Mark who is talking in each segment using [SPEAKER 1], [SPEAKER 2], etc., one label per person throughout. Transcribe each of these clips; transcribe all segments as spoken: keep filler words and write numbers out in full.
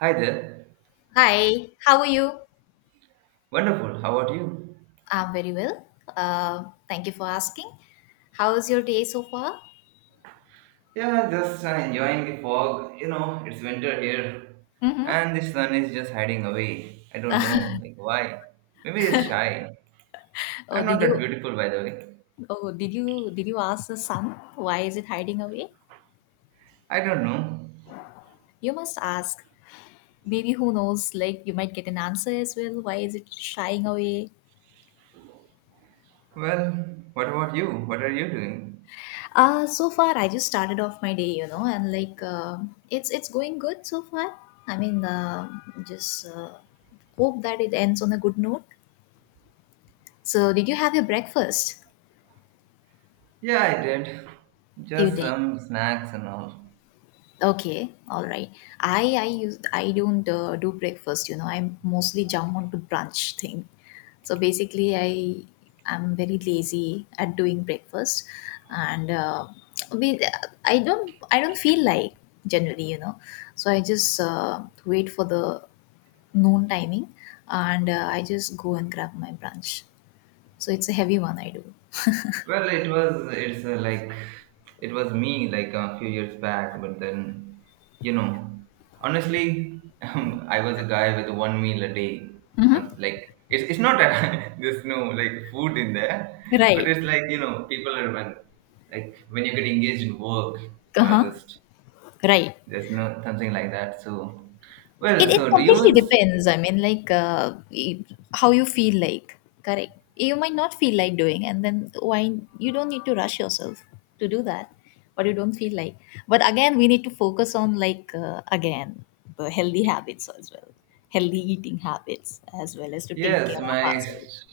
[SPEAKER 1] Hi there.
[SPEAKER 2] Hi, how are you?
[SPEAKER 1] Wonderful. How about you?
[SPEAKER 2] I'm very well. Uh, thank you for asking. How's your day so far?
[SPEAKER 1] Yeah, just uh, enjoying the fog. You know, it's winter here,
[SPEAKER 2] Mm-hmm.
[SPEAKER 1] and the sun is just hiding away. I don't know, like why. Maybe it's shy.
[SPEAKER 2] Oh,
[SPEAKER 1] I'm
[SPEAKER 2] did
[SPEAKER 1] not that
[SPEAKER 2] you?
[SPEAKER 1] beautiful, by the way.
[SPEAKER 2] Oh, did you? Did you ask the sun? Why is it hiding away?
[SPEAKER 1] I don't know.
[SPEAKER 2] You must ask. Maybe who knows? Like you might get an answer as well. Why is it shying away?
[SPEAKER 1] Well, what about you? What are you doing?
[SPEAKER 2] Uh, so far I just started off my day, you know, and like um it's it's going good so far. I mean, uh, just uh, hope that it ends on a good note. So, did you have your breakfast?
[SPEAKER 1] Yeah, I did.
[SPEAKER 2] You
[SPEAKER 1] Just
[SPEAKER 2] did.
[SPEAKER 1] some snacks and all.
[SPEAKER 2] Okay, all right. I I use I don't uh, do breakfast. You know, I mostly jump onto brunch thing. So basically, I am very lazy at doing breakfast, and uh, we, I don't I don't feel like generally, you know. So I just uh, wait for the noon timing, and uh, I just go and grab my brunch. So it's a heavy one I do.
[SPEAKER 1] Well, it was it's uh, like it was me like a few years back, but then you know, honestly, um, I was a guy with one meal a day. On
[SPEAKER 2] Mm-hmm.
[SPEAKER 1] like it's it's not that there's no like food in there, but
[SPEAKER 2] Right.
[SPEAKER 1] it's like you know people are when like when you get engaged in work,
[SPEAKER 2] Uh
[SPEAKER 1] you are
[SPEAKER 2] huh.
[SPEAKER 1] just
[SPEAKER 2] Right.
[SPEAKER 1] there's no something like that. So
[SPEAKER 2] It,
[SPEAKER 1] well,
[SPEAKER 2] it
[SPEAKER 1] so do you?
[SPEAKER 2] completely
[SPEAKER 1] s-
[SPEAKER 2] depends. I mean, like uh, it- how you feel like. Correct. You might not feel like doing, and then why you don't need to rush yourself to do that, but you don't feel like. But again, we need to focus on like uh, again the healthy habits as well, healthy eating habits as well as to take
[SPEAKER 1] Yes,
[SPEAKER 2] care of
[SPEAKER 1] my
[SPEAKER 2] ourselves.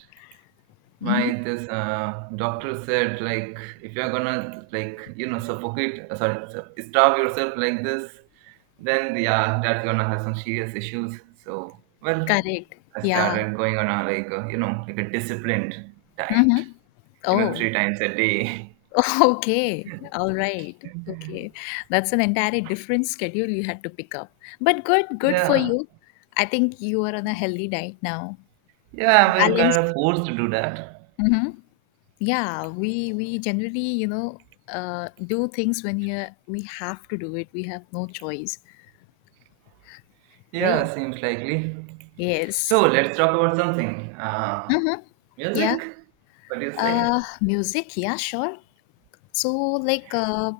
[SPEAKER 2] Mm-hmm.
[SPEAKER 1] My this uh, doctor said like if you're gonna like you know suffocate uh, sorry su- starve yourself like this, then yeah that's gonna have some serious issues. So well,
[SPEAKER 2] Correct.
[SPEAKER 1] I
[SPEAKER 2] Yeah.
[SPEAKER 1] started going on a like a, you know like a disciplined diet,
[SPEAKER 2] Mm-hmm.
[SPEAKER 1] you know
[SPEAKER 2] Oh.
[SPEAKER 1] three times a day.
[SPEAKER 2] Okay, all right. Okay, that's an entirely different schedule you had to pick up. But good, good for
[SPEAKER 1] Yeah,
[SPEAKER 2] you. I think you are on a healthy diet now.
[SPEAKER 1] yeah, we're kind of
[SPEAKER 2] Balanced.
[SPEAKER 1] forced to do that.
[SPEAKER 2] Mm-hmm. Yeah, we we generally, you know, uh, do things when you we have to do it. We have no choice, right?
[SPEAKER 1] Yeah, seems likely. So
[SPEAKER 2] Yes.
[SPEAKER 1] let's talk about something. Uh,
[SPEAKER 2] Yeah.
[SPEAKER 1] music. What do you
[SPEAKER 2] Uh,
[SPEAKER 1] say?
[SPEAKER 2] music. Yeah, sure. So, like, uh,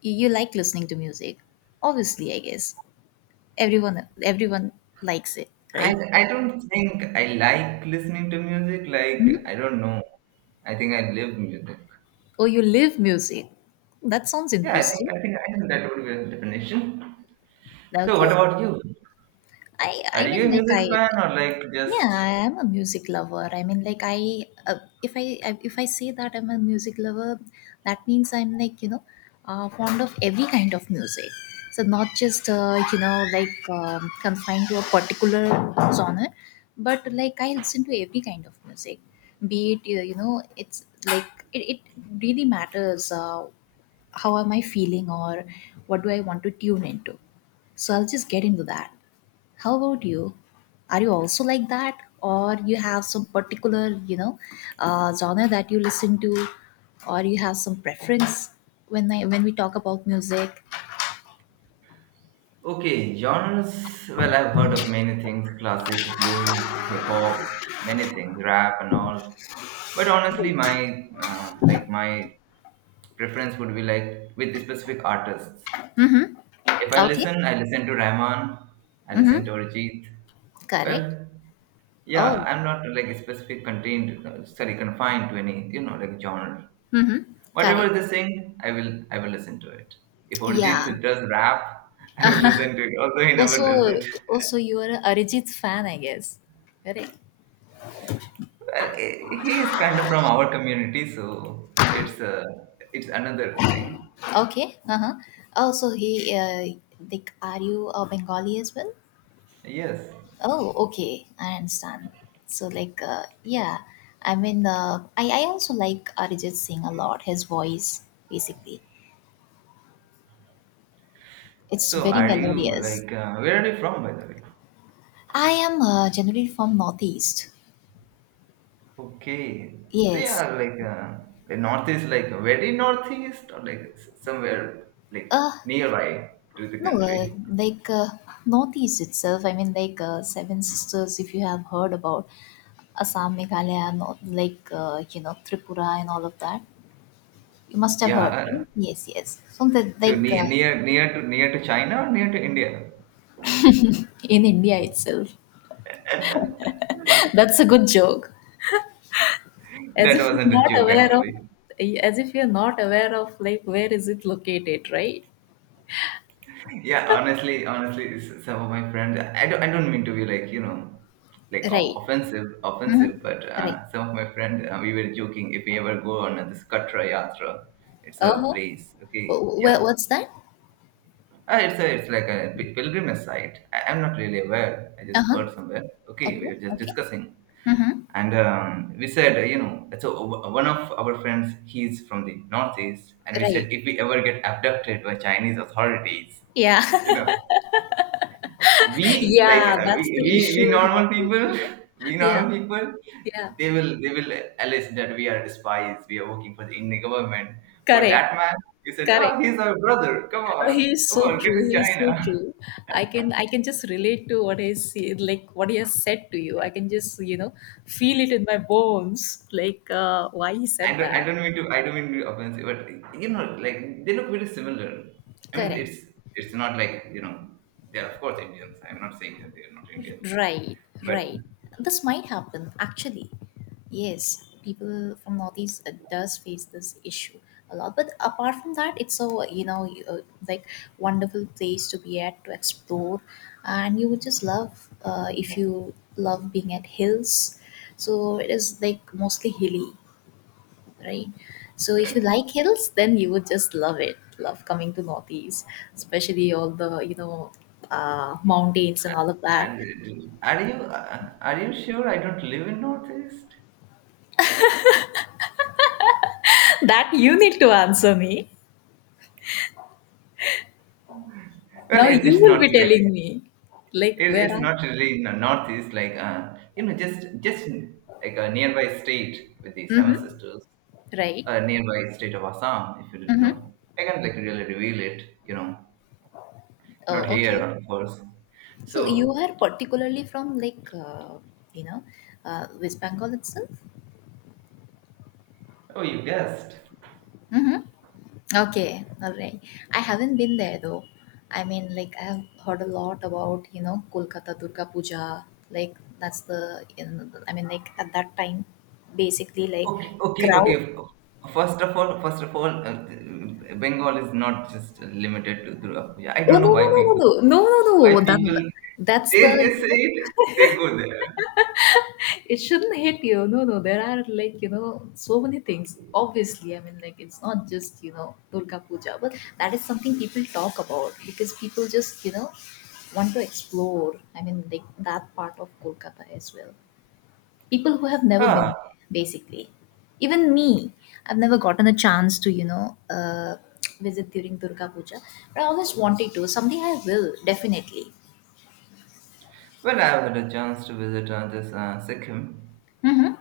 [SPEAKER 2] you, you like listening to music. Obviously, I guess everyone everyone likes it,
[SPEAKER 1] I
[SPEAKER 2] right?
[SPEAKER 1] I don't think I like listening to music. Like
[SPEAKER 2] Mhm.
[SPEAKER 1] I don't know. I think I live music.
[SPEAKER 2] Oh, you live music. That sounds
[SPEAKER 1] Yeah, I think
[SPEAKER 2] interesting.
[SPEAKER 1] I think I think that would be a definition. So what
[SPEAKER 2] Okay.
[SPEAKER 1] about you?
[SPEAKER 2] I
[SPEAKER 1] Are
[SPEAKER 2] I
[SPEAKER 1] you
[SPEAKER 2] mean
[SPEAKER 1] a
[SPEAKER 2] like I
[SPEAKER 1] music fan or like
[SPEAKER 2] yeah, I
[SPEAKER 1] just
[SPEAKER 2] am a music lover. I mean like I uh, if I if I say that I'm a music lover, that means I'm like, you know, uh, fond of every kind of music. So not just uh, you know like um, confined to a particular genre, but like I listen to every kind of music. Be it uh, you know, it's like it, it really matters. Uh, how am I feeling or what do I want to tune into. So I'll just get into that. How about you? Are you also like that, or you have some particular, you know, uh, genre that you listen to, or you have some preference when I when we talk about music?
[SPEAKER 1] okay genres? Well, I've heard of many things: classic, blues, hip hop, many things, rap and all. But honestly, my uh, like my preference would be like with specific artists.
[SPEAKER 2] Mm-hmm.
[SPEAKER 1] If I
[SPEAKER 2] Okay.
[SPEAKER 1] listen, I listen to Rahman. I listen
[SPEAKER 2] Mm-hmm.
[SPEAKER 1] to Arjit.
[SPEAKER 2] Correct.
[SPEAKER 1] Well, yeah,
[SPEAKER 2] Oh.
[SPEAKER 1] I'm not like specific contained, uh, sorry, confined to any, you know, like genre.
[SPEAKER 2] Mm-hmm.
[SPEAKER 1] Whatever
[SPEAKER 2] Correct.
[SPEAKER 1] they sing, I will, I will listen to it. If
[SPEAKER 2] Yeah.
[SPEAKER 1] Arijit does rap, I will listen to it. Although he never does
[SPEAKER 2] also,
[SPEAKER 1] it.
[SPEAKER 2] also you are a Arijit fan, I guess. Correct.
[SPEAKER 1] Well, eh, he is kind of from our community, so it's uh, it's another thing.
[SPEAKER 2] Okay. Uh-huh. Oh, so he, uh, like, are you a Bengali as well?
[SPEAKER 1] Yes.
[SPEAKER 2] Oh, okay. I understand. So, like, uh, yeah. I mean, uh, I, I also like Arijit Singh a lot. His voice, basically, it's
[SPEAKER 1] So,
[SPEAKER 2] very
[SPEAKER 1] are you
[SPEAKER 2] melodious.
[SPEAKER 1] like, uh, where are you from, by the way?
[SPEAKER 2] I am uh, generally from Northeast.
[SPEAKER 1] Okay. So
[SPEAKER 2] Yes.
[SPEAKER 1] yeah, like uh, the northeast, like very northeast, or like s- somewhere like
[SPEAKER 2] Uh,
[SPEAKER 1] nearby to the
[SPEAKER 2] no, uh,
[SPEAKER 1] country.
[SPEAKER 2] like, uh, Northeast itself. I mean, like, uh, Seven Sisters, if you have heard about Assam, Meghalaya, North, like, uh, you know, Tripura and all of that. You must have
[SPEAKER 1] Yeah,
[SPEAKER 2] heard,
[SPEAKER 1] uh,
[SPEAKER 2] right? Yes, yes. So that
[SPEAKER 1] so
[SPEAKER 2] like
[SPEAKER 1] near
[SPEAKER 2] uh,
[SPEAKER 1] near near to near to China or near to India?
[SPEAKER 2] in India itself, that's a good joke. As
[SPEAKER 1] That
[SPEAKER 2] if you're
[SPEAKER 1] wasn't a
[SPEAKER 2] not
[SPEAKER 1] joke,
[SPEAKER 2] aware of,
[SPEAKER 1] actually.
[SPEAKER 2] as if you're not aware of like where is it located, right?
[SPEAKER 1] Yeah, honestly, honestly, s- some of my friends. I don't I don't mean to be like you know, like o-
[SPEAKER 2] Right.
[SPEAKER 1] offensive,
[SPEAKER 2] Mm-hmm.
[SPEAKER 1] offensive. But
[SPEAKER 2] Right.
[SPEAKER 1] uh, some of my friends, uh, we were joking if we ever go on this Katra Yatra, it's
[SPEAKER 2] Uh
[SPEAKER 1] a
[SPEAKER 2] huh.
[SPEAKER 1] place. Okay,
[SPEAKER 2] Where?
[SPEAKER 1] yeah,
[SPEAKER 2] What's that?
[SPEAKER 1] uh, it's a it's like a pi- pilgrimage site. I, I'm not really aware. I
[SPEAKER 2] Uh
[SPEAKER 1] just
[SPEAKER 2] huh.
[SPEAKER 1] heard somewhere. Okay, we
[SPEAKER 2] Okay.
[SPEAKER 1] were just
[SPEAKER 2] Okay.
[SPEAKER 1] discussing.
[SPEAKER 2] Mm-hmm.
[SPEAKER 1] And um, we said you know so o- one of our friends he's from the northeast, and we said
[SPEAKER 2] Right.
[SPEAKER 1] if we ever get abducted by chinese authorities,
[SPEAKER 2] Yeah.
[SPEAKER 1] you know, we like
[SPEAKER 2] yeah.
[SPEAKER 1] uh, we,
[SPEAKER 2] That's
[SPEAKER 1] we
[SPEAKER 2] the
[SPEAKER 1] we
[SPEAKER 2] issue in
[SPEAKER 1] normal
[SPEAKER 2] office.
[SPEAKER 1] people
[SPEAKER 2] You know?
[SPEAKER 1] we
[SPEAKER 2] Yeah.
[SPEAKER 1] normal people,
[SPEAKER 2] Yeah.
[SPEAKER 1] they will they will allege that we are spies, we are working for the indian government, for
[SPEAKER 2] Correct.
[SPEAKER 1] that man. You said, oh,
[SPEAKER 2] Correct.
[SPEAKER 1] he's our brother, come on,
[SPEAKER 2] Uh, He is
[SPEAKER 1] come
[SPEAKER 2] so
[SPEAKER 1] on, get
[SPEAKER 2] true.
[SPEAKER 1] to
[SPEAKER 2] He is so
[SPEAKER 1] china.
[SPEAKER 2] true. I can I can just relate to what is like what he has said to you. I can just you know feel it in my bones. Like uh, why he
[SPEAKER 1] I
[SPEAKER 2] said
[SPEAKER 1] don't, I
[SPEAKER 2] that.
[SPEAKER 1] don't mean to, I don't mean to be offensive, but you know, like they look very similar. I mean,
[SPEAKER 2] Correct.
[SPEAKER 1] it's it's not like you know they're of course Indians. I'm not saying that they're not Indians,
[SPEAKER 2] Right,
[SPEAKER 1] but
[SPEAKER 2] right. This might happen actually. Yes, people from Northeast uh, does face this issue a lot. But apart from that, it's a you know you- uh, like wonderful place to be at to explore, and you would just love uh, if you love being at hills. So it is like mostly hilly, right? So if you like hills, then you would just love it. Love coming to Northeast, especially all the you know uh, mountains and all of that.
[SPEAKER 1] and are you uh, are you sure I don't live in Northeast?
[SPEAKER 2] That you need to answer me.
[SPEAKER 1] Well,
[SPEAKER 2] Now
[SPEAKER 1] it, it's
[SPEAKER 2] you will
[SPEAKER 1] not
[SPEAKER 2] be
[SPEAKER 1] like
[SPEAKER 2] telling me, like
[SPEAKER 1] it,
[SPEAKER 2] where
[SPEAKER 1] it's
[SPEAKER 2] are?
[SPEAKER 1] not really in the Northeast. Like uh, you know, just just like a nearby state with the Seven
[SPEAKER 2] Mm-hmm.
[SPEAKER 1] Sisters,
[SPEAKER 2] Right?
[SPEAKER 1] a nearby state of Assam, if you didn't
[SPEAKER 2] Mm-hmm.
[SPEAKER 1] know. I can't like really reveal it, you know. Not
[SPEAKER 2] Oh,
[SPEAKER 1] here,
[SPEAKER 2] okay.
[SPEAKER 1] of course.
[SPEAKER 2] So you
[SPEAKER 1] So,
[SPEAKER 2] are particularly from like uh, you know uh, West Bengal itself.
[SPEAKER 1] oh, you guessed.
[SPEAKER 2] Mm-hmm. Okay, all right. I haven't been there though. I mean, like I've heard a lot about you know Kolkata Durga Puja. Like that's the in, I mean, like at that time, basically like
[SPEAKER 1] Okay, okay, okay.
[SPEAKER 2] crowd.
[SPEAKER 1] First of all, first of all, uh, Bengal is not just limited to Durgapuja. I
[SPEAKER 2] Oh
[SPEAKER 1] don't
[SPEAKER 2] no
[SPEAKER 1] know why
[SPEAKER 2] no no
[SPEAKER 1] people,
[SPEAKER 2] no no
[SPEAKER 1] why
[SPEAKER 2] no no no. That,
[SPEAKER 1] people,
[SPEAKER 2] that's
[SPEAKER 1] they
[SPEAKER 2] the
[SPEAKER 1] they
[SPEAKER 2] you
[SPEAKER 1] say
[SPEAKER 2] know.
[SPEAKER 1] it, they go there.
[SPEAKER 2] It shouldn't hit you. No no there are like you know so many things, obviously. I mean like it's not just you know Durga Puja, but that is something people talk about because people just you know want to explore. I mean like that part of Kolkata as well, people who have never been
[SPEAKER 1] Ah,
[SPEAKER 2] there, basically. Even me, I've never gotten a chance to you know uh, visit during Durga Puja, but I always wanted to. Someday I will definitely.
[SPEAKER 1] well, I have had a chance to visit uh, this uh, Sikkim.
[SPEAKER 2] Mm-hmm.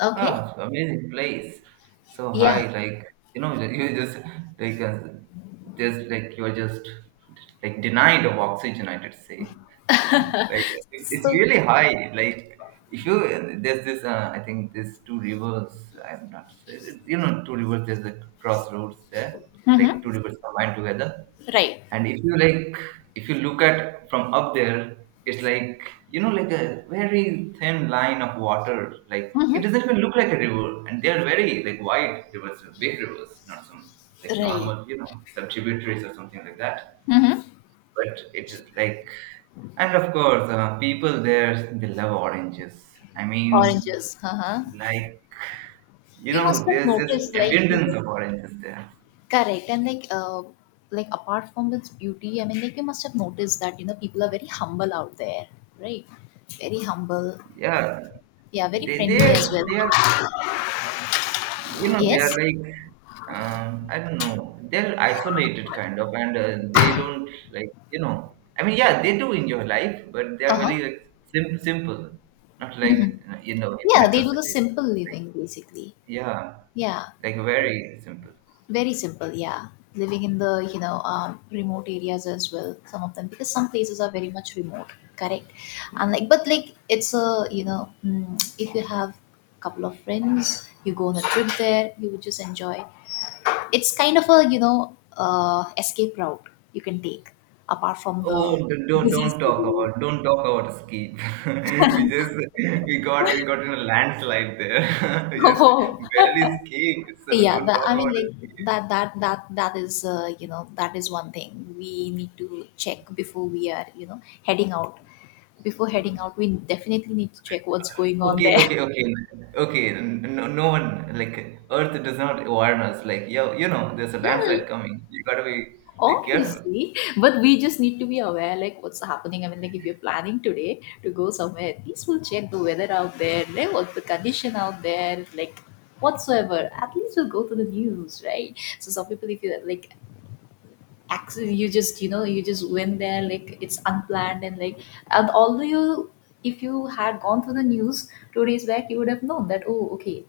[SPEAKER 2] Okay.
[SPEAKER 1] Ah, it's amazing place. So
[SPEAKER 2] Yeah.
[SPEAKER 1] high, like you know, you just like uh, just like you're just like denied of oxygen, I'd say. Like it's, it's
[SPEAKER 2] So.
[SPEAKER 1] really high, like if you there's this uh, I think there's two rivers, I'm not sure, you know two rivers, there's a crossroads there, like two
[SPEAKER 2] Mm-hmm.
[SPEAKER 1] rivers combined together.
[SPEAKER 2] Right.
[SPEAKER 1] And if you like if you look at from up there, it's like you know like a very thin line of water, like it doesn't even look like a river. And they're very like wide rivers, big rivers, not some like
[SPEAKER 2] Right.
[SPEAKER 1] normal, you know some tributaries or something like that.
[SPEAKER 2] Mm-hmm.
[SPEAKER 1] But it's like, and of course uh, people there, they love oranges. I mean,
[SPEAKER 2] Oranges. Uh-huh.
[SPEAKER 1] like you
[SPEAKER 2] You
[SPEAKER 1] know
[SPEAKER 2] must have
[SPEAKER 1] there's just
[SPEAKER 2] noticed, like people
[SPEAKER 1] abundance of oranges there.
[SPEAKER 2] correct and like uh like apart from its beauty, I mean like you must have noticed that, you know, people are very humble out there, right? Very humble.
[SPEAKER 1] Yeah,
[SPEAKER 2] Yeah, very
[SPEAKER 1] they
[SPEAKER 2] friendly
[SPEAKER 1] they
[SPEAKER 2] as well.
[SPEAKER 1] they are, you know they are
[SPEAKER 2] Yes?
[SPEAKER 1] like, um, I don't know, they're isolated kind of. And uh, they don't like, you know I mean, yeah, they do enjoy life, but they are
[SPEAKER 2] Uh-huh.
[SPEAKER 1] very like sim- simple, not
[SPEAKER 2] Mm-hmm.
[SPEAKER 1] like you know in
[SPEAKER 2] Yeah,
[SPEAKER 1] metro
[SPEAKER 2] they do the
[SPEAKER 1] cities.
[SPEAKER 2] simple living basically.
[SPEAKER 1] Yeah,
[SPEAKER 2] Yeah.
[SPEAKER 1] like very simple.
[SPEAKER 2] Very simple, yeah. Living in the you know um, remote areas as well, some of them, because some places are very much remote, correct? And like, but like it's a you know mm, if you have a couple of friends, you go on a trip there, you would just enjoy. It's kind of a you know uh, escape route you can take apart from
[SPEAKER 1] Oh,
[SPEAKER 2] the
[SPEAKER 1] d- don't
[SPEAKER 2] busy
[SPEAKER 1] don't talk
[SPEAKER 2] schedule.
[SPEAKER 1] about don't talk about ski. We just we got we got in a landslide there. We just
[SPEAKER 2] Oh,
[SPEAKER 1] barely escaped. So
[SPEAKER 2] yeah,
[SPEAKER 1] don't
[SPEAKER 2] that,
[SPEAKER 1] talk
[SPEAKER 2] I mean
[SPEAKER 1] about
[SPEAKER 2] like
[SPEAKER 1] ski.
[SPEAKER 2] that that that that is uh, you know, that is one thing we need to check before we are you know heading out. Before heading out, we definitely need to check what's going on
[SPEAKER 1] Okay,
[SPEAKER 2] there.
[SPEAKER 1] okay, okay, okay. n- No, no one like Earth does not warn us. Like yo, you know, there's a landslide coming. You gotta be like, careful.
[SPEAKER 2] Obviously, but we just need to be aware like what's happening. I mean like if you're planning today to go somewhere, at least we'll check the weather out there, like what's the condition out there, like whatsoever. At least we'll go to the news, right? So some people, if you like, actually you just you know you just went there like it's unplanned, and like, and although you, if you had gone through the news two days back, you would have known that, oh okay,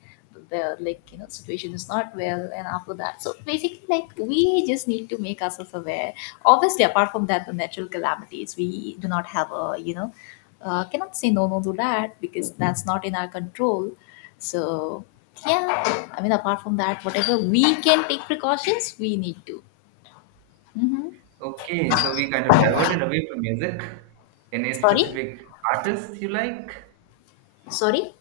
[SPEAKER 2] the like you know situation is not well, and after that. So basically, like we just need to make ourselves aware, obviously. Apart from that, the natural calamities, we do not have a you know uh, cannot say no no to that, because that's not in our control. So yeah, I mean apart from that, whatever we can take precautions we need to. Mhm.
[SPEAKER 1] Okay, so we kind of diverted away from music. Any
[SPEAKER 2] Sorry?
[SPEAKER 1] specific artists you like?
[SPEAKER 2] Sorry?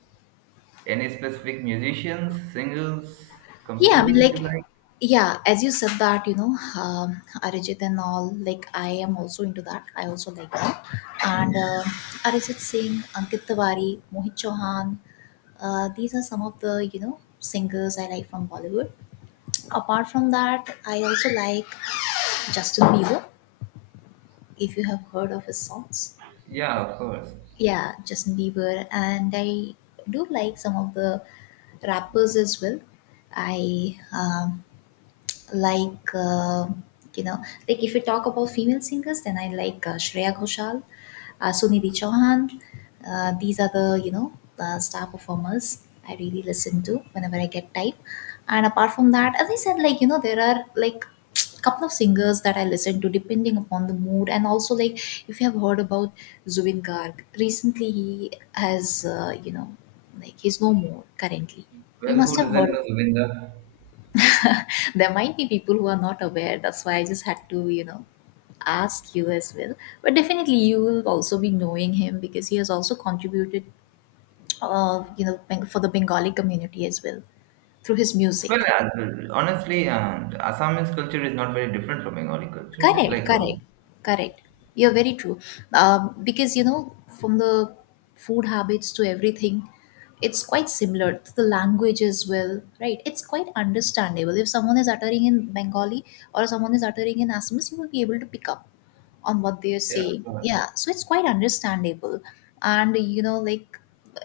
[SPEAKER 1] Any specific musicians, singers,
[SPEAKER 2] Yeah, I mean,
[SPEAKER 1] composers you
[SPEAKER 2] like,
[SPEAKER 1] like?
[SPEAKER 2] yeah, as you said that, you know, um, Arijit and all, like, I am also into that. I also like that. And uh, Arijit Singh, Ankit Tiwari, Mohit Chauhan, uh, these are some of the, you know, singers I like from Bollywood. Apart from that, I also like Justin Bieber, if you have heard of his songs.
[SPEAKER 1] Yeah, of course.
[SPEAKER 2] Yeah, Justin Bieber. And I do like some of the rappers as well. I um, like uh, you know like if we talk about female singers, then I like uh, Shreya Ghoshal, uh, Sunidhi Chauhan. Uh, these are the you know uh, star performers I really listen to whenever I get time. And apart from that, as I said, like, you know there are like, couple of singers that I listen to depending upon the mood. And also, like, if you have heard about Zubin Garg recently, he has uh, you know like, he's no more currently. You
[SPEAKER 1] Well, who
[SPEAKER 2] must have
[SPEAKER 1] doesn't
[SPEAKER 2] heard.
[SPEAKER 1] know Govinda?
[SPEAKER 2] There might be people who are not aware, that's why I just had to you know ask you as well. But definitely you will also be knowing him because he has also contributed, uh, you know Beng- for the Bengali community as well, through his
[SPEAKER 1] Well,
[SPEAKER 2] music.
[SPEAKER 1] uh, honestly, uh, Assamese culture is not very different from Bengali culture. It's
[SPEAKER 2] Correct,
[SPEAKER 1] like, uh,
[SPEAKER 2] correct, correct. You're very true. Um, because you know from the food habits to everything, it's quite similar to the language as well, right? It's quite understandable. If someone is uttering in Bengali, or someone is uttering in Assamese, you will be able to pick up on what they're
[SPEAKER 1] yeah,
[SPEAKER 2] saying. Yeah, so it's quite understandable. And you know like,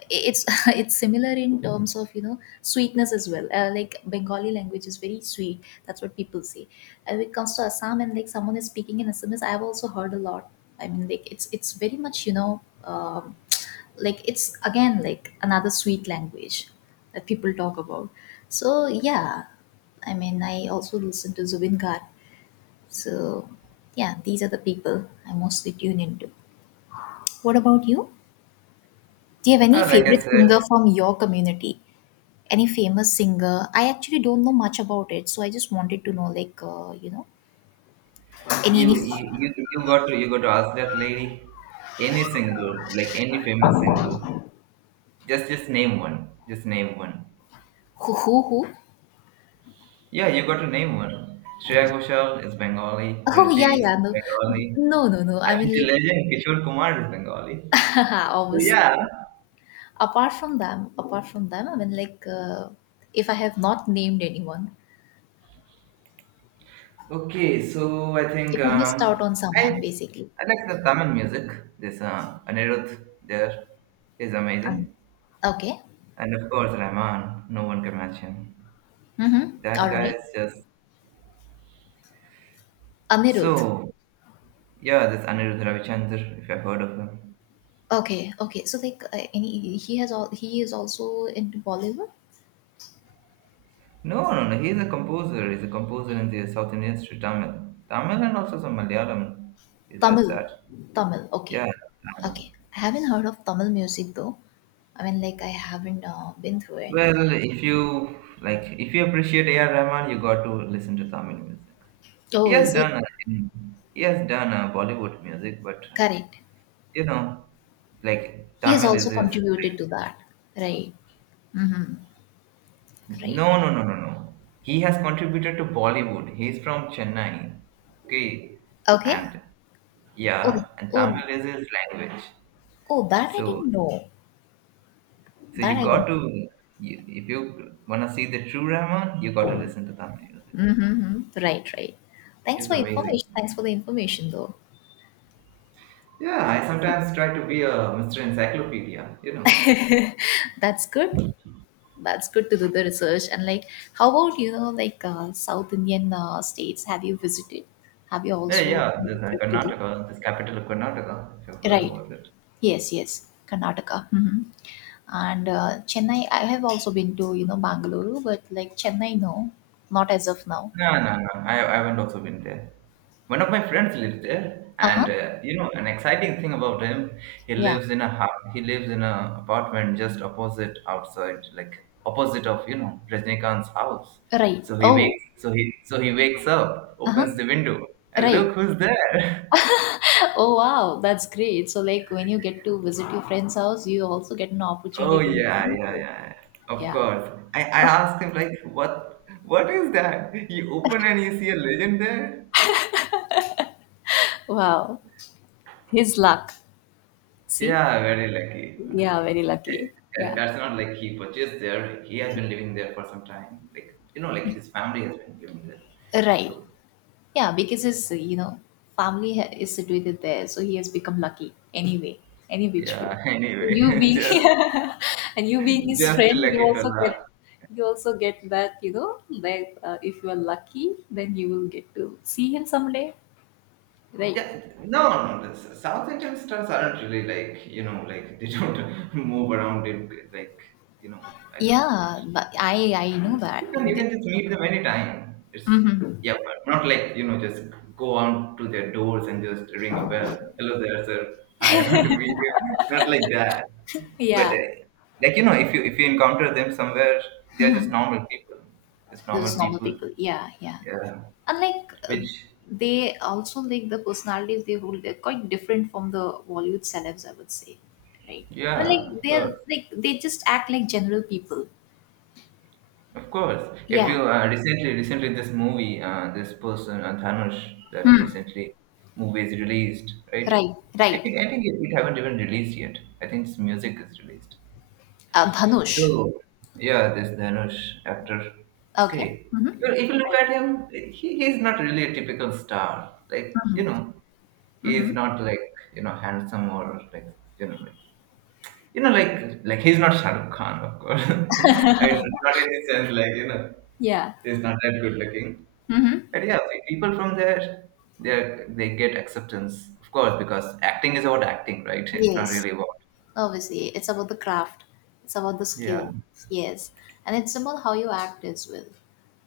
[SPEAKER 2] it's it's similar in terms of, you know sweetness as well. Uh, like, Bengali language is very sweet, that's what people say. And when it comes to Assam, and like someone is speaking in Assamese, I've also heard a lot. I mean, like, it's it's very much, you know um, like, it's again like another sweet language that people talk about. So yeah, I mean, I also listen to Zubin Garg, so, yeah, these are the people I mostly tune into. What about you? Do you have any
[SPEAKER 1] uh, like I
[SPEAKER 2] favorite
[SPEAKER 1] said,
[SPEAKER 2] singer from your community? Any famous singer? I actually don't know much about it, so I just wanted to know, like, uh, you know, any
[SPEAKER 1] you,
[SPEAKER 2] any
[SPEAKER 1] you you you got to you got to ask that lady any singer, like any famous singer, just just name one, just name one.
[SPEAKER 2] who who who?
[SPEAKER 1] Yeah, you got to name one. Shreya Ghoshal is Bengali,
[SPEAKER 2] Oh yeah, yeah.
[SPEAKER 1] Arijit
[SPEAKER 2] No,
[SPEAKER 1] Bengali.
[SPEAKER 2] no, no, no.
[SPEAKER 1] I
[SPEAKER 2] I
[SPEAKER 1] mean,
[SPEAKER 2] mean,
[SPEAKER 1] the
[SPEAKER 2] like,
[SPEAKER 1] legend Kishore Kumar is Bengali. So
[SPEAKER 2] obviously.
[SPEAKER 1] yeah.
[SPEAKER 2] Apart from them, apart from them, I mean, like, uh, if I have not named anyone,
[SPEAKER 1] Okay, so I think
[SPEAKER 2] if I missed
[SPEAKER 1] um,
[SPEAKER 2] out on
[SPEAKER 1] I
[SPEAKER 2] someone, basically.
[SPEAKER 1] I like the Tamil music. This uh, Anirudh there is amazing.
[SPEAKER 2] Um, okay.
[SPEAKER 1] And of course, Rahman. No one can match him.
[SPEAKER 2] Mm-hmm.
[SPEAKER 1] That
[SPEAKER 2] All
[SPEAKER 1] guy
[SPEAKER 2] right.
[SPEAKER 1] is just.
[SPEAKER 2] Anirudh.
[SPEAKER 1] So, yeah, this Anirudh Ravichandra, if you've heard of him.
[SPEAKER 2] Okay, okay. So like, uh, any he has all he is also into Bollywood.
[SPEAKER 1] No, no, no. He's a composer. He's a composer in the South Indian street, Tamil. Tamil and also some Malayalam. He's just
[SPEAKER 2] Tamil,
[SPEAKER 1] that.
[SPEAKER 2] Tamil.
[SPEAKER 1] Yeah.
[SPEAKER 2] Okay,
[SPEAKER 1] Tamil.
[SPEAKER 2] okay. I haven't heard of Tamil music though. I mean, like, I haven't uh, been through it.
[SPEAKER 1] Well, if you like, if you appreciate A R. Rahman, you got to listen to Tamil music. He
[SPEAKER 2] Oh,
[SPEAKER 1] has
[SPEAKER 2] is it
[SPEAKER 1] done, uh, he has done uh, Bollywood music, but uh,
[SPEAKER 2] correct?
[SPEAKER 1] you know, like
[SPEAKER 2] He has
[SPEAKER 1] Tamil
[SPEAKER 2] also
[SPEAKER 1] is his.
[SPEAKER 2] contributed to that, right? Mm-hmm. Right.
[SPEAKER 1] No, no, no, no, no. He has contributed to Bollywood. He is from Chennai, okay,
[SPEAKER 2] Okay.
[SPEAKER 1] and
[SPEAKER 2] Oh,
[SPEAKER 1] yeah, and
[SPEAKER 2] oh,
[SPEAKER 1] Tamil is his language.
[SPEAKER 2] oh. That I
[SPEAKER 1] So,
[SPEAKER 2] didn't know.
[SPEAKER 1] so
[SPEAKER 2] That
[SPEAKER 1] you
[SPEAKER 2] I
[SPEAKER 1] got
[SPEAKER 2] didn't.
[SPEAKER 1] to, you, if you wanna see the true Rahman, you got to listen to Tamil music.
[SPEAKER 2] Mm-hmm. Right, right. Thanks
[SPEAKER 1] It's
[SPEAKER 2] for
[SPEAKER 1] amazing.
[SPEAKER 2] information. Thanks for the information though.
[SPEAKER 1] Yeah, I sometimes try to be a mister Encyclopedia, you know.
[SPEAKER 2] That's good. That's good to do the research. And like, how about, you know, like, uh, South Indian uh, states? Have you visited? Have you
[SPEAKER 1] Yeah,
[SPEAKER 2] also
[SPEAKER 1] yeah, the,
[SPEAKER 2] made a
[SPEAKER 1] the
[SPEAKER 2] trip to do?
[SPEAKER 1] Karnataka, this capital of Karnataka, if you've heard
[SPEAKER 2] Right.
[SPEAKER 1] about it.
[SPEAKER 2] Yes. Yes. Karnataka. hmm And uh, Chennai, I have also been to, you know, Bangalore, but like Chennai, no, not as of now.
[SPEAKER 1] No, no, no, I, I haven't also been there. One of my friends lives there,
[SPEAKER 2] Uh
[SPEAKER 1] and
[SPEAKER 2] huh.
[SPEAKER 1] uh, you know, an exciting thing about him, he
[SPEAKER 2] Yeah.
[SPEAKER 1] lives in a hou- he lives in a apartment just opposite outside, like opposite of you know Rajnikant's house.
[SPEAKER 2] Right.
[SPEAKER 1] So he
[SPEAKER 2] Oh.
[SPEAKER 1] wakes, so he so he wakes up,
[SPEAKER 2] Uh huh.
[SPEAKER 1] opens the window, and
[SPEAKER 2] Right.
[SPEAKER 1] look who's there.
[SPEAKER 2] Oh wow, that's great. So like when you get to visit your friend's house, you also get an
[SPEAKER 1] Oh
[SPEAKER 2] opportunity to
[SPEAKER 1] yeah,
[SPEAKER 2] meet.
[SPEAKER 1] yeah, yeah. Yeah. Of
[SPEAKER 2] Yeah.
[SPEAKER 1] course. I, I asked him like what what is that? You open and you see a legend there?
[SPEAKER 2] Wow. His luck. See?
[SPEAKER 1] Yeah, very lucky.
[SPEAKER 2] Yeah, very lucky.
[SPEAKER 1] That,
[SPEAKER 2] Yeah.
[SPEAKER 1] that's not like he purchased there. He has been living there for some time. Like you know, like his family has been living there.
[SPEAKER 2] Right.
[SPEAKER 1] So
[SPEAKER 2] Yeah, because his, uh, you know, family ha- is situated there, so he has become lucky anyway, any which way.
[SPEAKER 1] yeah,
[SPEAKER 2] You
[SPEAKER 1] anyway,
[SPEAKER 2] being
[SPEAKER 1] just
[SPEAKER 2] and you being his
[SPEAKER 1] just a
[SPEAKER 2] friend, you
[SPEAKER 1] lucky
[SPEAKER 2] also
[SPEAKER 1] fella.
[SPEAKER 2] get, you also get that, you know, that uh, if you are lucky, then you will get to see him someday, right?
[SPEAKER 1] Yeah, no, no, no. The S- South Indian stars aren't really like, you know, like they don't move around in like, you know, I don't know what.
[SPEAKER 2] Yeah, but I I know
[SPEAKER 1] You
[SPEAKER 2] that.
[SPEAKER 1] can you can
[SPEAKER 2] The-
[SPEAKER 1] just meet them anytime. It's
[SPEAKER 2] Mhm.
[SPEAKER 1] yeah, but not like you know just go on to their doors and just ring a bell. Hello there, sir. Hi, I want to meet you. Not like that. But
[SPEAKER 2] Yeah.
[SPEAKER 1] uh, like you know, if you if you encounter them somewhere, they're just
[SPEAKER 2] Mhm.
[SPEAKER 1] normal people. Just normal
[SPEAKER 2] Those normal
[SPEAKER 1] people.
[SPEAKER 2] people. Yeah, yeah.
[SPEAKER 1] Yeah.
[SPEAKER 2] And like, uh,
[SPEAKER 1] Which
[SPEAKER 2] they also, like, the personalities they hold, they're quite different from the Bollywood celebs, I would say, right? I mean,
[SPEAKER 1] yeah,
[SPEAKER 2] like,
[SPEAKER 1] of course.
[SPEAKER 2] they're like they just act like general people.
[SPEAKER 1] Of course, if
[SPEAKER 2] Yeah.
[SPEAKER 1] you uh, recently, recently this movie, uh, this person uh, Dhanush, that
[SPEAKER 2] Hmm.
[SPEAKER 1] recently movie is released, right?
[SPEAKER 2] Right,
[SPEAKER 1] I
[SPEAKER 2] right.
[SPEAKER 1] think I think it, it haven't even released yet. I think its music is released.
[SPEAKER 2] uh, Dhanush.
[SPEAKER 1] So yeah, this Dhanush actor.
[SPEAKER 2] Okay.
[SPEAKER 1] Okay, if
[SPEAKER 2] Mm-hmm.
[SPEAKER 1] you, if you look
[SPEAKER 2] Right.
[SPEAKER 1] at him, he he's not really a typical star. Like you know, he is
[SPEAKER 2] Mm-hmm.
[SPEAKER 1] not like you know handsome or like you know like you know, like like he's not Shah Rukh Khan, of course. I mean, not in the sense like you know,
[SPEAKER 2] Yeah.
[SPEAKER 1] he's not that good looking.
[SPEAKER 2] Mm-hmm.
[SPEAKER 1] But yeah, pe- people from there, they they get acceptance, of course, because acting is about acting, right? It's not
[SPEAKER 2] Yes,
[SPEAKER 1] really about
[SPEAKER 2] obviously it's about the craft, it's about the
[SPEAKER 1] yeah.
[SPEAKER 2] skill. Yes, and it's about how you act as well.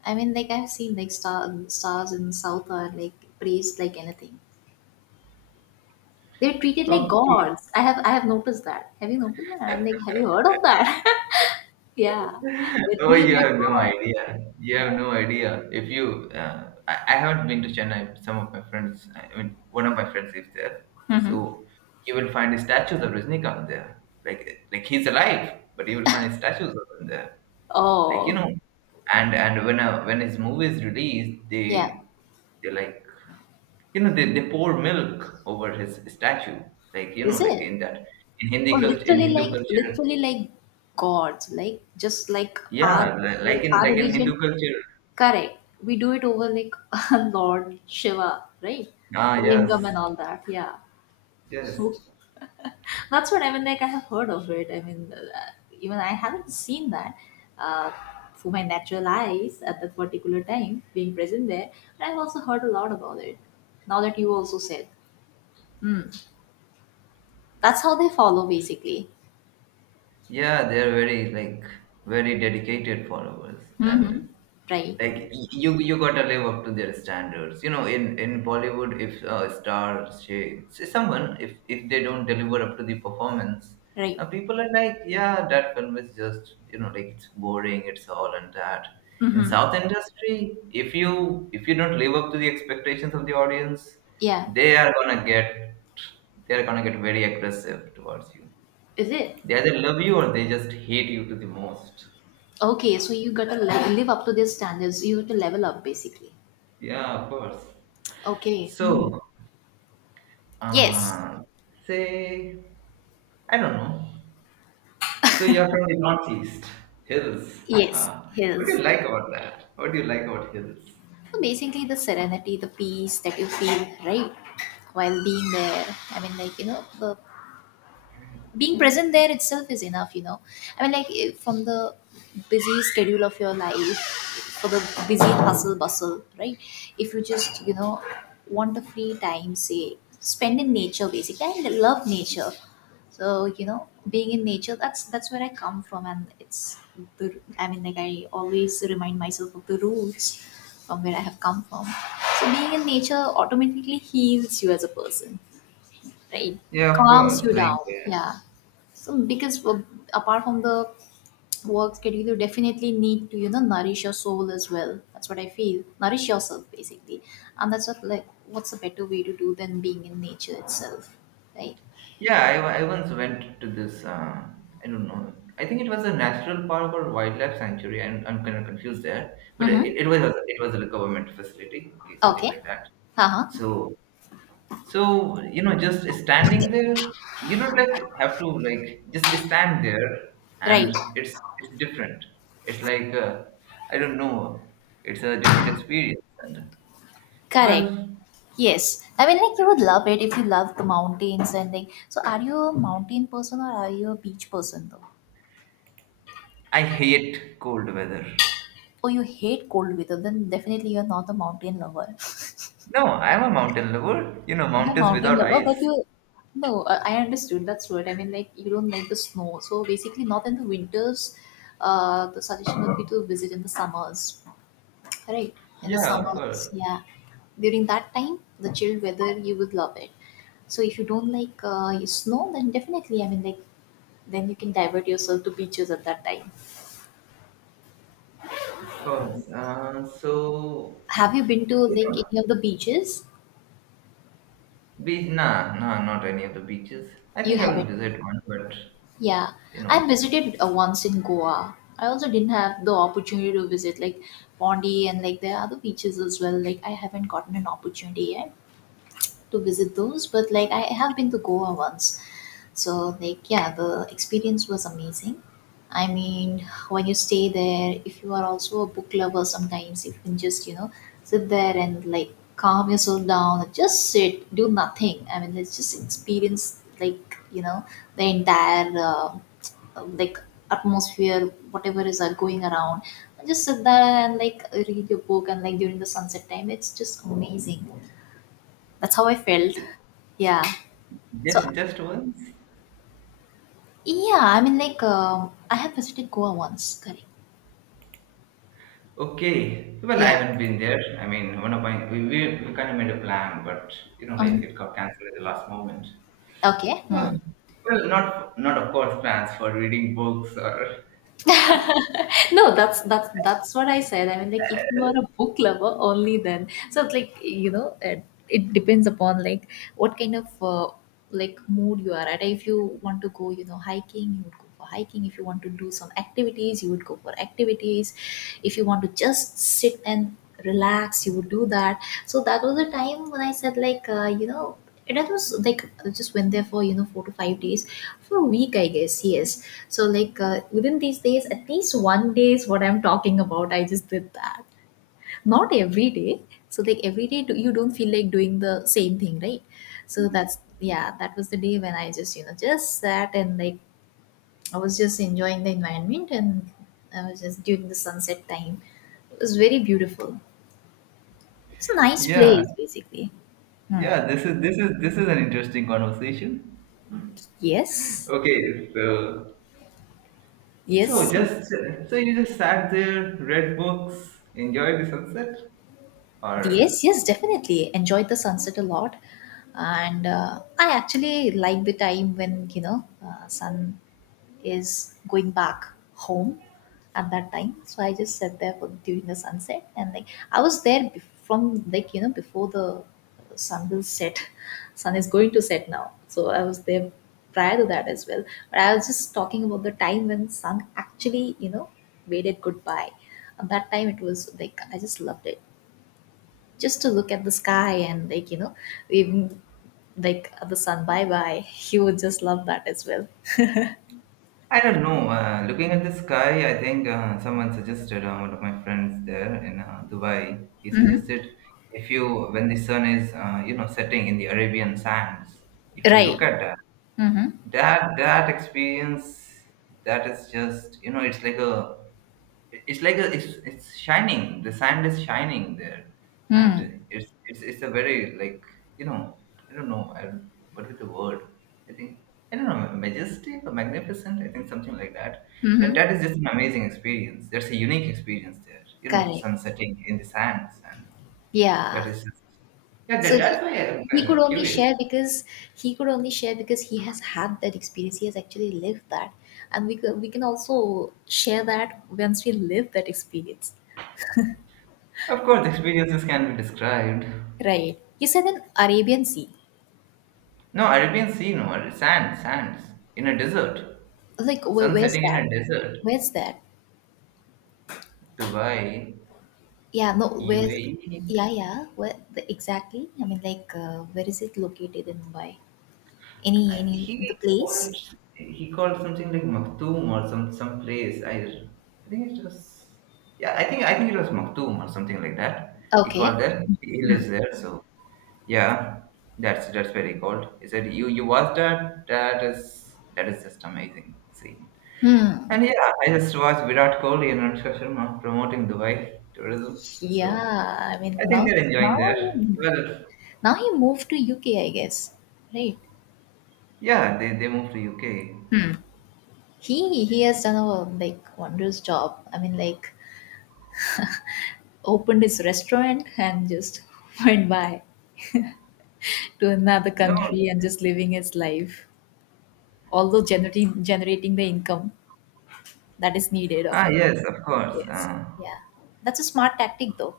[SPEAKER 2] I mean, like, I've seen, like, star stars in South are, like, praised like anything. They're treated like
[SPEAKER 1] Okay.
[SPEAKER 2] gods. I have I have noticed that. Have you noticed that? I'm, like, have you heard of that? Yeah, they're
[SPEAKER 1] Oh,
[SPEAKER 2] treated
[SPEAKER 1] you
[SPEAKER 2] like
[SPEAKER 1] have no
[SPEAKER 2] god.
[SPEAKER 1] idea. You have
[SPEAKER 2] Yeah.
[SPEAKER 1] no idea. If you, uh, I, I haven't been to Chennai. Some of my friends, I mean, one of my friends lives there.
[SPEAKER 2] hmm
[SPEAKER 1] So you will find statues of Rajnikant there. Like, like he's alive, but you will find statues of him there. Like, you
[SPEAKER 2] Oh,
[SPEAKER 1] know, and and when a, when his movie is released,
[SPEAKER 2] yeah.
[SPEAKER 1] they they like, you know, they, they pour milk over his statue. Like, you know,
[SPEAKER 2] Is
[SPEAKER 1] like
[SPEAKER 2] it?
[SPEAKER 1] in that in
[SPEAKER 2] Oh,
[SPEAKER 1] Hindi culture, in
[SPEAKER 2] literally,
[SPEAKER 1] Hindu
[SPEAKER 2] like,
[SPEAKER 1] culture.
[SPEAKER 2] literally, like, gods. Like, just like our,
[SPEAKER 1] Yeah, li- like
[SPEAKER 2] like
[SPEAKER 1] in
[SPEAKER 2] our
[SPEAKER 1] like in
[SPEAKER 2] religion.
[SPEAKER 1] Hindu culture,
[SPEAKER 2] Correct. We do it over, like, Lord Shiva, right?
[SPEAKER 1] ah,
[SPEAKER 2] Lingam
[SPEAKER 1] yes,
[SPEAKER 2] and all that. Yeah.
[SPEAKER 1] yes.
[SPEAKER 2] That's what I mean. Like, I have heard of it. I mean, uh, even I haven't seen that uh, for my natural eyes at that particular time being present there. But I've also heard a lot about it. Now that you also said, hmm, that's how they follow, basically.
[SPEAKER 1] Yeah, they're very like very dedicated followers, and
[SPEAKER 2] Mm-hmm. Right.
[SPEAKER 1] like y- you you gotta live up to their standards. You know, in in Bollywood, if a star say, say someone if if they don't deliver up to the performance,
[SPEAKER 2] Right.
[SPEAKER 1] uh, people are like, yeah, that film is just you know like it's boring, it's all and that. In South industry, if you if you don't live up to the expectations of the audience,
[SPEAKER 2] Yeah.
[SPEAKER 1] they are gonna get they are gonna get very aggressive towards you.
[SPEAKER 2] Is it?
[SPEAKER 1] They either love you or they just hate you to the most.
[SPEAKER 2] Okay. So you got to le- live up to their standards. You have to level up, basically.
[SPEAKER 1] Yeah, of course.
[SPEAKER 2] Okay. Mm.
[SPEAKER 1] So,
[SPEAKER 2] Yes.
[SPEAKER 1] uh, say, I don't know. So you're from the northeast, hills.
[SPEAKER 2] Yes.
[SPEAKER 1] Uh, what do you
[SPEAKER 2] Yes.
[SPEAKER 1] like about that? What do you like about hills?
[SPEAKER 2] So basically, the serenity, the peace that you feel, right, while being there. I mean, like, you know, the being present there itself is enough, you know I mean, like, eh, from the busy schedule of your life, for the busy hustle bustle, right? If you just you know want a free time, say, spend in nature. Basically, I love nature. So, you know being in nature, that's that's where I come from. And it's the I mean, like, I always remind myself of the roots from where I have come from. So being in nature automatically heals you as a person, right?
[SPEAKER 1] Yeah, of
[SPEAKER 2] Calms
[SPEAKER 1] course.
[SPEAKER 2] you
[SPEAKER 1] Like,
[SPEAKER 2] down.
[SPEAKER 1] uh,
[SPEAKER 2] Yeah. So because, uh, apart from the work schedule, you definitely need to, you know nourish your soul as well. That's what I feel. Nourish yourself, basically. And that's what, like, what's a better way to do than being in nature itself, right?
[SPEAKER 1] yeah, I, I once went to this, uh, I don't know, I think it was a national park or wildlife sanctuary. I'm, I'm kind of confused there, but it,
[SPEAKER 2] Mm-hmm.
[SPEAKER 1] it was it was like a government facility, okay, something
[SPEAKER 2] Okay.
[SPEAKER 1] like that.
[SPEAKER 2] Uh-huh.
[SPEAKER 1] So So, you know, just standing there, you don't like have to like just stand there
[SPEAKER 2] Right.
[SPEAKER 1] and it's it's different. It's like uh, I don't know, it's a different experience. And
[SPEAKER 2] Correct.
[SPEAKER 1] well,
[SPEAKER 2] Yes, I mean, like, you would love it if you love the mountains. And, like, so are you a mountain person or are you a beach person, though?
[SPEAKER 1] I hate cold weather.
[SPEAKER 2] Or you hate cold weather? Then definitely you're not a mountain lover.
[SPEAKER 1] No, I'm a mountain lover. You know,
[SPEAKER 2] You're a
[SPEAKER 1] mountains
[SPEAKER 2] mountain
[SPEAKER 1] without
[SPEAKER 2] lover, but
[SPEAKER 1] ice.
[SPEAKER 2] you, no, uh, I understood. That's right. I mean, like, you don't like the snow, so basically, not in the winters. Uh, the suggestion would be to visit in the summers, right? In the
[SPEAKER 1] Yeah, of
[SPEAKER 2] summers,
[SPEAKER 1] course,
[SPEAKER 2] yeah. During that time, the chilled weather, you would love it. So if you don't like uh, snow, then definitely, I mean, like, then you can divert yourself to beaches at that time.
[SPEAKER 1] of course. Uh, so
[SPEAKER 2] Have you been to
[SPEAKER 1] you know,
[SPEAKER 2] like any of the beaches?
[SPEAKER 1] Beach? Nah, nah, not any of the beaches. I
[SPEAKER 2] You
[SPEAKER 1] think I will
[SPEAKER 2] haven't.
[SPEAKER 1] visit one, but
[SPEAKER 2] Yeah,
[SPEAKER 1] you know,
[SPEAKER 2] I visited uh, once in Goa. I also didn't have the opportunity to visit, like, Pondi, and like there are other beaches as well. Like, I haven't gotten an opportunity yet to visit those, but like, I have been to Goa once. So like, yeah, the experience was amazing. I mean, when you stay there, if you are also a book lover, sometimes you can just, you know sit there and, like, calm yourself down and just sit, do nothing. I mean, let's just experience, like, you know the entire. Uh, uh, like, atmosphere, whatever is uh, going around, just sit there and, like, read your book, and, like, during the sunset time, it's just amazing. That's how I felt. Yeah. So
[SPEAKER 1] just just once.
[SPEAKER 2] yeah, I mean, like, um I have visited Goa once, correct.
[SPEAKER 1] Okay. Well, I
[SPEAKER 2] Yeah.
[SPEAKER 1] haven't been there. I mean, one of my we, we, we kind of made a plan, but you know, like
[SPEAKER 2] um,
[SPEAKER 1] it got cancelled at the last moment.
[SPEAKER 2] okay.
[SPEAKER 1] Oh,
[SPEAKER 2] Hmm.
[SPEAKER 1] well, not not of course plans for reading books or
[SPEAKER 2] No, that's that's that's what I said. I mean, like, if you are a book lover, only then. So it's like, you know, it, it depends upon, like, what kind of uh, like, mood you are at. If you want to go, you know, hiking, you would go for hiking. If you want to do some activities, you would go for activities. If you want to just sit and relax, you would do that. So that was a time when I said, like, uh, you know and that was like, I just went there for, you know four to five days, for a week, I guess. Yes. So like, uh, within these days, at least one day is what I'm talking about. I just did that. Not every day. So like every day, do- you don't feel like doing the same thing, right? So that's, yeah. That was the day when I just, you know just sat, and like, I was just enjoying the environment, and I was just during the sunset time. It was very beautiful. It's a nice
[SPEAKER 1] yeah,
[SPEAKER 2] place, basically. Hmm.
[SPEAKER 1] yeah. This is this is this is an interesting conversation.
[SPEAKER 2] Yes.
[SPEAKER 1] Okay, so so
[SPEAKER 2] Yes.
[SPEAKER 1] just so you just sat there, read books, enjoyed the sunset, or
[SPEAKER 2] Yes, yes, definitely. Enjoyed the sunset a lot. And uh, I actually like the time when, you know, uh, sun is going back home, at that time. So I just sat there for during the sunset, and like, I was there bef- from, like, you know, before the sun will set. Sun is going to set now. So I was there prior to that as well. But I was just talking about the time when sun actually, you know, waved it goodbye. At that time it was, like, I just loved it. Just to look at the sky, and like, you know even like the sun, bye bye, he would just love that as well.
[SPEAKER 1] I don't know. Uh, looking at the sky, I think uh, someone suggested, uh, one of my friends there in uh, Dubai, he suggested if you, when the sun is, uh, you know, setting in the Arabian sands, if you look
[SPEAKER 2] Right.
[SPEAKER 1] at that,
[SPEAKER 2] Mm-hmm.
[SPEAKER 1] that, that experience, that is just, you know, it's like a it's like a, it's it's shining. The sand is shining there, and it's it's it's a very like you know I don't know I, don't- what with the word I think I don't know majestic or magnificent I think something like that. That
[SPEAKER 2] Mm-hmm.
[SPEAKER 1] that is just an amazing experience. That's a unique experience there. You know,
[SPEAKER 2] Correct.
[SPEAKER 1] sun setting in the sands, and that
[SPEAKER 2] Yeah.
[SPEAKER 1] is just yeah. That,
[SPEAKER 2] So he,
[SPEAKER 1] that's why I'm
[SPEAKER 2] he
[SPEAKER 1] uh,
[SPEAKER 2] could only
[SPEAKER 1] curious.
[SPEAKER 2] share because, he could only share because he has had that experience. He has actually lived that, and we, could, we can also share that once we live that experience.
[SPEAKER 1] Of course, experiences can be described.
[SPEAKER 2] Right. You said an Arabian sea?
[SPEAKER 1] No, Arabian Sea, no, sand, sands in a desert.
[SPEAKER 2] Like, where,
[SPEAKER 1] Sun
[SPEAKER 2] where's
[SPEAKER 1] setting in
[SPEAKER 2] that?
[SPEAKER 1] a desert.
[SPEAKER 2] where's that
[SPEAKER 1] Dubai,
[SPEAKER 2] Yeah, no, where?
[SPEAKER 1] U A E.
[SPEAKER 2] Yeah, yeah. Where the, exactly? I mean, like, uh, where is it located in Mumbai? Any, any,
[SPEAKER 1] He
[SPEAKER 2] the
[SPEAKER 1] called
[SPEAKER 2] place?
[SPEAKER 1] he called something like Maktoum or some some place. I I think it was yeah. I think I think it was Maktoum or something like that. He
[SPEAKER 2] Okay.
[SPEAKER 1] called there. He lives there. So yeah, that's that's where he called. He said you you watched that. That is that is just amazing scene.
[SPEAKER 2] Hmm.
[SPEAKER 1] And yeah, I just watched Virat Kohli and Anushka Sharma promoting Dubai tourism. So
[SPEAKER 2] Yeah. I mean,
[SPEAKER 1] I think
[SPEAKER 2] now,
[SPEAKER 1] they're enjoying
[SPEAKER 2] now,
[SPEAKER 1] there. Well,
[SPEAKER 2] now he moved to U K, I guess. Right.
[SPEAKER 1] yeah, they they moved to U K.
[SPEAKER 2] Hmm. He he has done a like wondrous job. I mean, like, opened his restaurant, and just went by to another
[SPEAKER 1] No.
[SPEAKER 2] country, and just living his life, although generating generating the income that is needed of
[SPEAKER 1] Ah,
[SPEAKER 2] him.
[SPEAKER 1] yes, of course.
[SPEAKER 2] Yes.
[SPEAKER 1] Uh,
[SPEAKER 2] Yeah. That's a smart tactic though.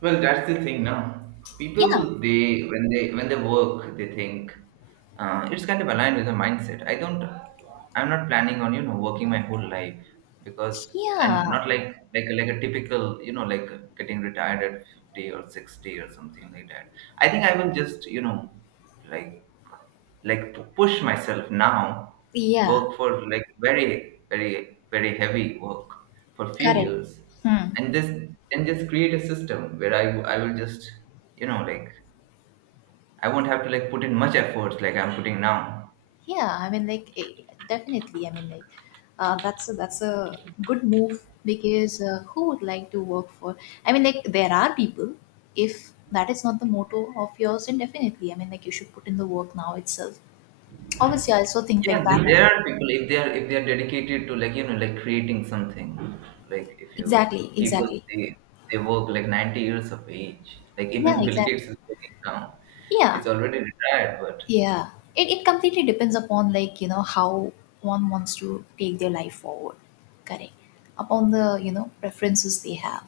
[SPEAKER 1] Well, that's the thing now.
[SPEAKER 2] Yeah.
[SPEAKER 1] People, they when they when they work, they think uh, it's kind of aligned with the mindset. I don't, I'm not planning on you know working my whole life because
[SPEAKER 2] Yeah.
[SPEAKER 1] and not like like like a typical you know like getting retired at fifty or sixty or something like that. I think I will just you know like like p- push myself now,
[SPEAKER 2] Yeah.
[SPEAKER 1] work for like very very very heavy work for few
[SPEAKER 2] Correct.
[SPEAKER 1] years
[SPEAKER 2] Hmm.
[SPEAKER 1] and just then just create a system where I, w- I will just you know like I won't have to like put in much efforts like I'm putting now.
[SPEAKER 2] Yeah, I mean, like, eh, definitely. I mean, like, uh, that's a, that's a good move, because uh, who would like to work for? I mean, like, there are people, if that is not the motto of yours, then definitely. I mean, like, you should put in the work now itself. Obviously, I also think like
[SPEAKER 1] Yeah,
[SPEAKER 2] that.
[SPEAKER 1] there there are people if they are if they are dedicated to like you know like creating something like if you
[SPEAKER 2] Exactly,
[SPEAKER 1] people
[SPEAKER 2] exactly.
[SPEAKER 1] they they work like ninety years of age like
[SPEAKER 2] Yeah,
[SPEAKER 1] even Bill Gates
[SPEAKER 2] exactly.
[SPEAKER 1] is working now.
[SPEAKER 2] Yeah,
[SPEAKER 1] He's already retired, but
[SPEAKER 2] yeah, it, it completely depends upon, like, you know how one wants to take their life forward, correct, upon the, you know preferences they have.